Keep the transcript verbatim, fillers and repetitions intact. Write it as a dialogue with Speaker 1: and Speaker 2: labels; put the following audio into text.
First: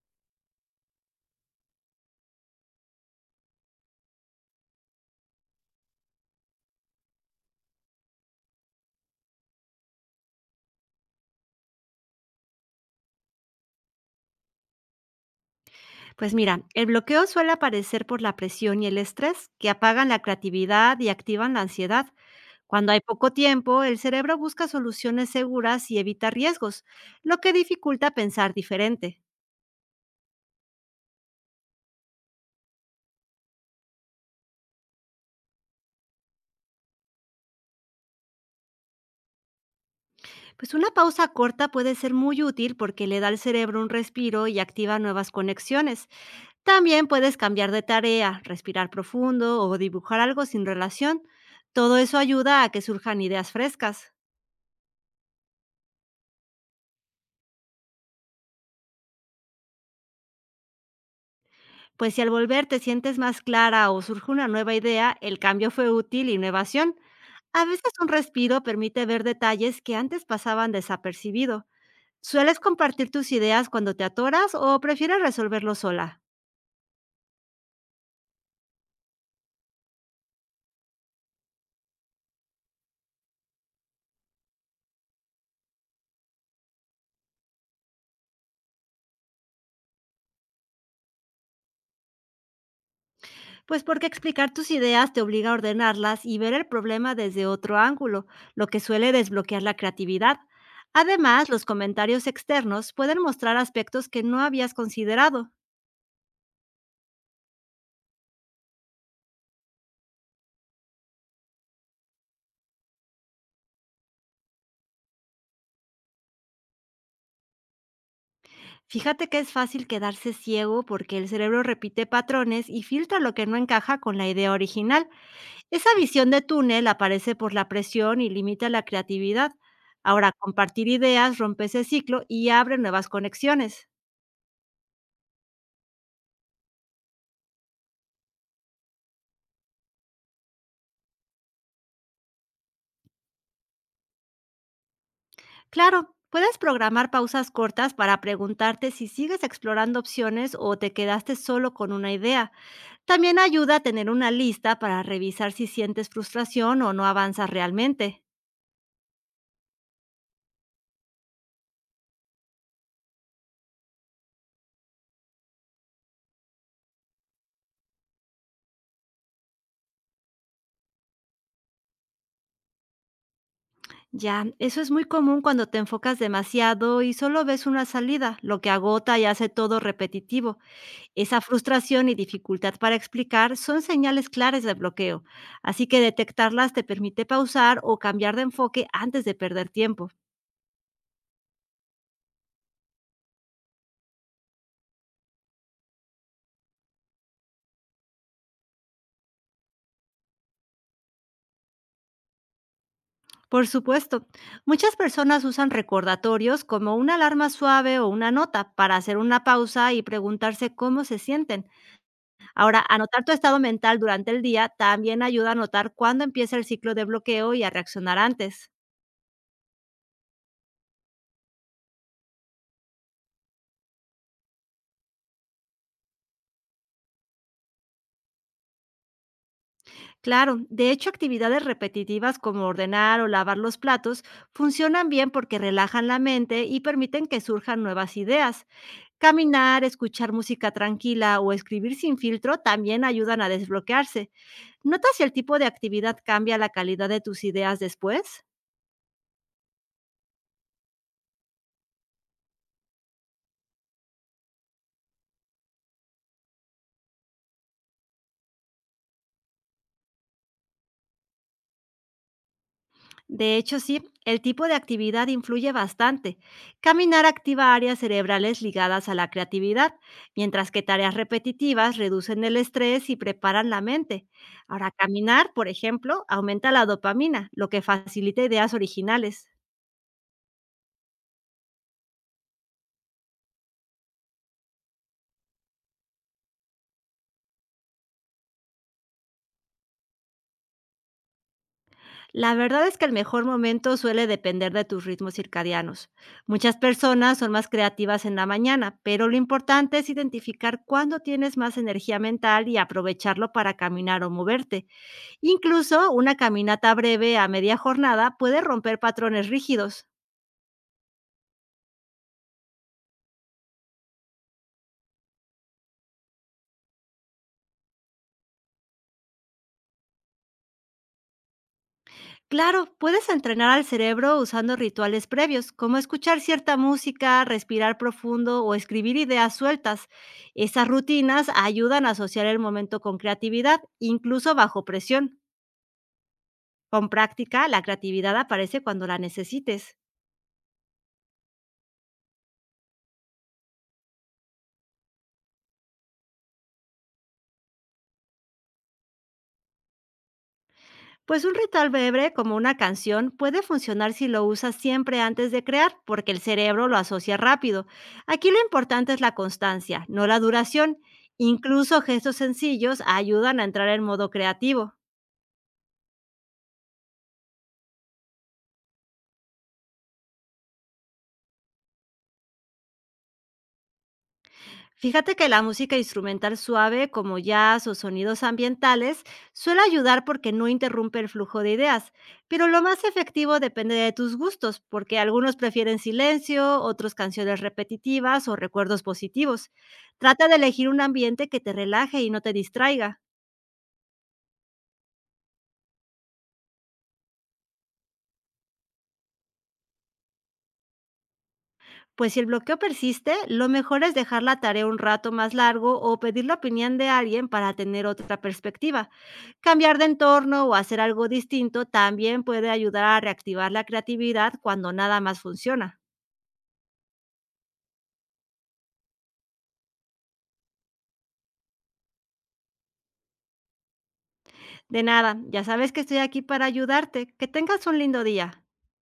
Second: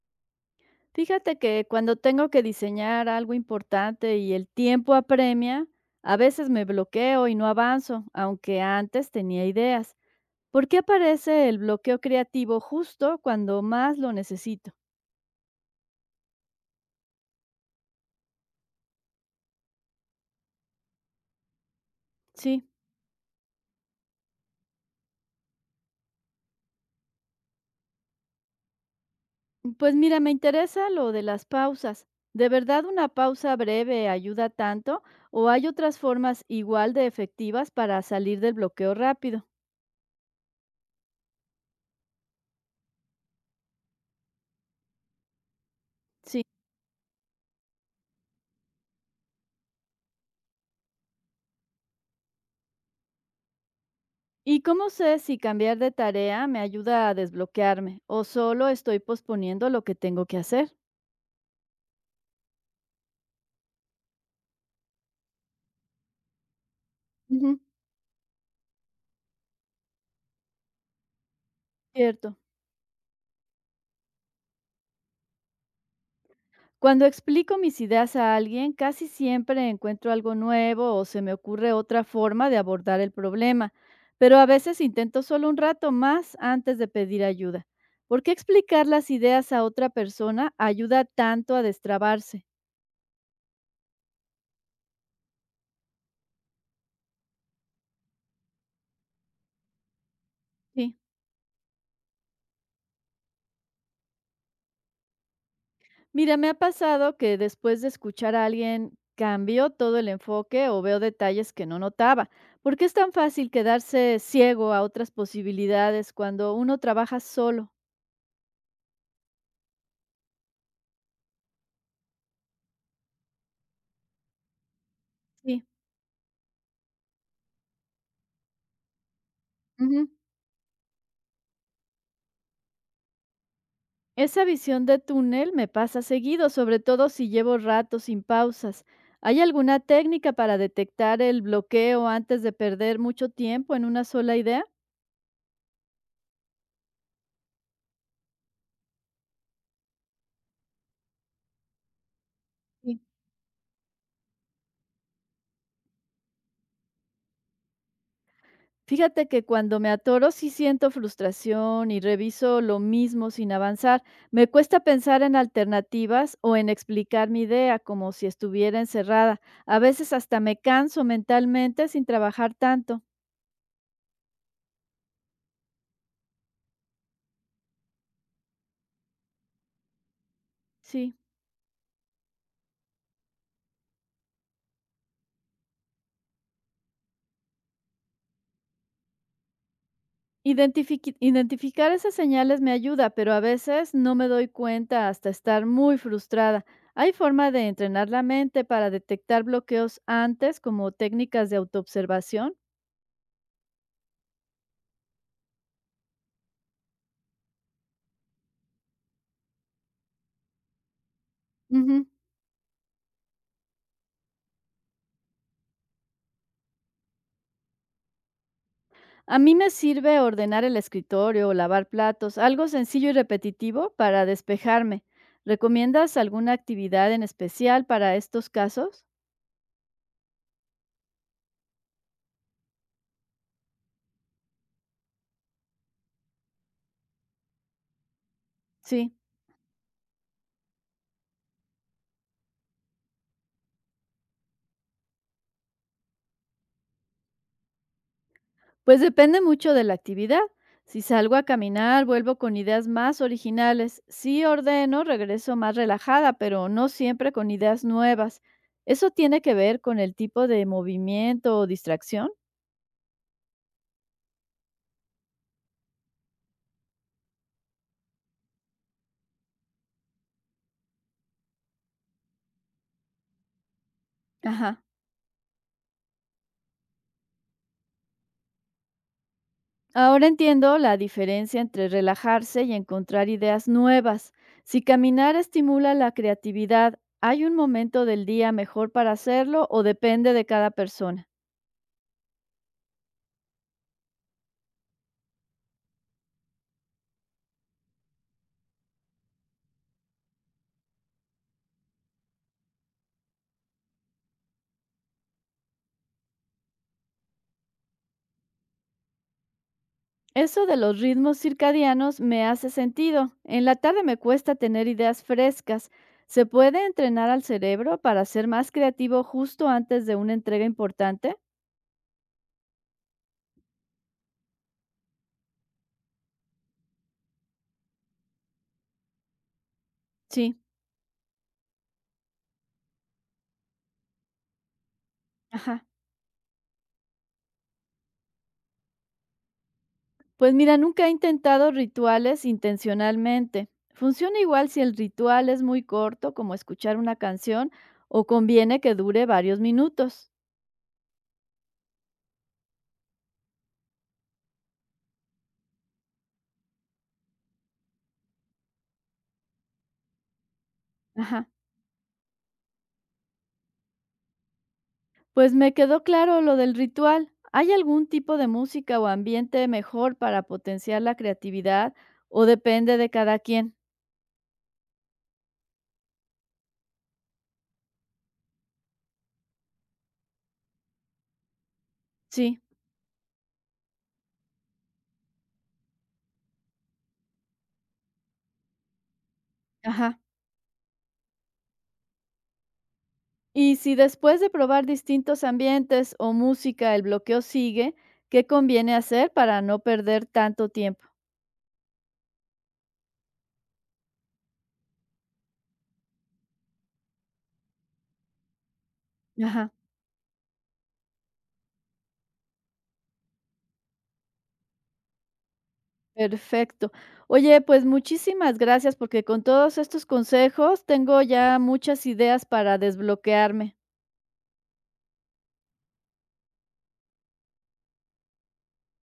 Speaker 1: Fíjate que cuando tengo que diseñar algo importante y el tiempo apremia, a veces me bloqueo y no avanzo, aunque antes tenía ideas. ¿Por qué aparece el bloqueo creativo justo cuando más lo necesito?
Speaker 2: Pues mira, el bloqueo suele aparecer por la presión y el estrés, que apagan la creatividad y activan la ansiedad.
Speaker 1: Sí,
Speaker 2: Cuando hay poco tiempo, el cerebro busca soluciones seguras y evita riesgos, lo que dificulta pensar diferente.
Speaker 1: pues mira, me interesa lo de las pausas. ¿De verdad una pausa breve ayuda tanto o hay otras formas igual de efectivas para salir del bloqueo rápido?
Speaker 2: Pues una pausa corta puede ser muy útil porque le da al cerebro un respiro y activa nuevas conexiones.
Speaker 1: Sí.
Speaker 2: También puedes cambiar de tarea, respirar profundo o dibujar algo sin relación. Todo eso ayuda a que surjan ideas frescas.
Speaker 1: ¿Y cómo sé si cambiar de tarea me ayuda a desbloquearme o solo estoy posponiendo lo que tengo que hacer?
Speaker 2: Pues si al volver te sientes más clara o surge una nueva idea, el cambio fue útil y innovación.
Speaker 1: Ujú.
Speaker 2: A veces un respiro permite ver detalles que antes pasaban desapercibido.
Speaker 1: Cierto.
Speaker 2: ¿Sueles compartir tus ideas cuando te atoras o prefieres resolverlo sola?
Speaker 1: Cuando explico mis ideas a alguien, casi siempre encuentro algo nuevo o se me ocurre otra forma de abordar el problema, pero a veces intento solo un rato más antes de pedir ayuda. ¿Por qué explicar las ideas a otra persona ayuda tanto a destrabarse?
Speaker 2: Pues porque explicar tus ideas te obliga a ordenarlas y ver el problema desde otro ángulo, lo que suele desbloquear la creatividad.
Speaker 1: Sí.
Speaker 2: Además, los comentarios externos pueden mostrar aspectos que no habías considerado.
Speaker 1: Mira, me ha pasado que después de escuchar a alguien cambio todo el enfoque o veo detalles que no notaba. ¿Por qué es tan fácil quedarse ciego a otras posibilidades cuando uno trabaja solo?
Speaker 2: Fíjate que es fácil quedarse ciego porque el cerebro repite patrones y filtra lo que no encaja con la idea original.
Speaker 1: Sí.
Speaker 2: Esa visión de túnel aparece por la presión y limita la creatividad.
Speaker 1: Ujú.
Speaker 2: Ahora, compartir ideas rompe ese ciclo y abre nuevas conexiones.
Speaker 1: Esa visión de túnel me pasa seguido, sobre todo si llevo rato sin pausas. ¿Hay alguna técnica para detectar el bloqueo antes de perder mucho tiempo en una sola idea?
Speaker 2: Claro, puedes programar pausas cortas para preguntarte si sigues explorando opciones o te quedaste solo con una idea.
Speaker 1: Sí.
Speaker 2: También ayuda a tener una lista para revisar si sientes frustración o no avanzas realmente.
Speaker 1: Fíjate que cuando me atoro sí siento frustración y reviso lo mismo sin avanzar. Me cuesta pensar en alternativas o en explicar mi idea como si estuviera encerrada. A veces hasta me canso mentalmente sin trabajar tanto.
Speaker 2: Ya, eso es muy común cuando te enfocas demasiado y solo ves una salida, lo que agota y hace todo repetitivo.
Speaker 1: Sí.
Speaker 2: Esa frustración y dificultad para explicar son señales claras de bloqueo, así que detectarlas te permite pausar o cambiar de enfoque antes de perder tiempo.
Speaker 1: Identifiqui- identificar esas señales me ayuda, pero a veces no me doy cuenta hasta estar muy frustrada. ¿Hay forma de entrenar la mente para detectar bloqueos antes como técnicas de autoobservación?
Speaker 2: Por supuesto, muchas personas usan recordatorios como una alarma suave o una nota para hacer una pausa y preguntarse cómo se sienten. Ahora, anotar tu estado mental durante el día también ayuda a notar cuándo empieza el ciclo de bloqueo y a reaccionar antes.
Speaker 1: A mí me sirve ordenar el escritorio o lavar platos, algo sencillo y repetitivo para despejarme. ¿Recomiendas alguna actividad en especial para estos casos?
Speaker 2: Claro, de hecho, actividades repetitivas como ordenar o lavar los platos funcionan bien porque relajan la mente y permiten que surjan nuevas ideas.
Speaker 1: Sí,
Speaker 2: Caminar, escuchar música tranquila o escribir sin filtro también ayudan a desbloquearse. ¿Notas si el tipo de actividad cambia la calidad de tus ideas después?
Speaker 1: pues depende mucho de la actividad. Si salgo a caminar, vuelvo con ideas más originales. Si ordeno, regreso más relajada, pero no siempre con ideas nuevas. ¿Eso tiene que ver con el tipo de movimiento o distracción?
Speaker 2: De hecho, sí, el tipo de actividad influye bastante. Caminar activa áreas cerebrales ligadas a la creatividad, mientras que tareas repetitivas reducen el estrés y preparan la mente.
Speaker 1: Ajá.
Speaker 2: Ahora, caminar, por ejemplo, aumenta la dopamina, lo que facilita ideas originales.
Speaker 1: Ahora entiendo la diferencia entre relajarse y encontrar ideas nuevas. Si caminar estimula la creatividad, ¿hay un momento del día mejor para hacerlo o depende de cada persona?
Speaker 2: La verdad es que el mejor momento suele depender de tus ritmos circadianos. Muchas personas son más creativas en la mañana, pero lo importante es identificar cuándo tienes más energía mental y aprovecharlo para caminar o moverte. Incluso una caminata breve a media jornada puede romper patrones rígidos.
Speaker 1: Eso de los ritmos circadianos me hace sentido. En la tarde me cuesta tener ideas frescas. ¿Se puede entrenar al cerebro para ser más creativo justo antes de una entrega importante?
Speaker 2: Claro, puedes entrenar al cerebro usando rituales previos, como escuchar cierta música, respirar profundo o escribir ideas sueltas.
Speaker 1: Sí.
Speaker 2: Esas rutinas ayudan a asociar el momento con creatividad, incluso bajo presión.
Speaker 1: Ajá.
Speaker 2: Con práctica, la creatividad aparece cuando la necesites.
Speaker 1: Pues mira, nunca he intentado rituales intencionalmente. Funciona igual si el ritual es muy corto, como escuchar una canción, o conviene que dure varios minutos.
Speaker 2: Pues un ritual breve como una canción puede funcionar si lo usas siempre antes de crear, porque el cerebro lo asocia rápido. Aquí lo importante es la constancia, no la duración.
Speaker 1: Ajá.
Speaker 2: Incluso gestos sencillos ayudan a entrar en modo creativo.
Speaker 1: Pues me quedó claro lo del ritual. ¿Hay algún tipo de música o ambiente mejor para potenciar la creatividad o depende de cada quien?
Speaker 2: Fíjate que la música instrumental suave, como jazz o sonidos ambientales, suele ayudar porque no interrumpe el flujo de ideas,
Speaker 1: Sí.
Speaker 2: pero lo más efectivo depende de tus gustos, porque algunos prefieren silencio, otros canciones repetitivas o recuerdos positivos.
Speaker 1: Ajá.
Speaker 2: Trata de elegir un ambiente que te relaje y no te distraiga.
Speaker 1: Y si después de probar distintos ambientes o música el bloqueo sigue, ¿qué conviene hacer para no perder tanto tiempo?
Speaker 2: Pues si el bloqueo persiste, lo mejor es dejar la tarea un rato más largo o pedir la opinión de alguien para tener otra perspectiva.
Speaker 1: Ajá.
Speaker 2: Cambiar de entorno o hacer algo distinto también puede ayudar a reactivar la creatividad cuando nada más funciona.
Speaker 1: Perfecto. Oye, pues muchísimas gracias porque con todos estos consejos tengo ya muchas ideas para desbloquearme.
Speaker 2: De nada, ya sabes que estoy aquí para ayudarte. Que tengas un lindo día.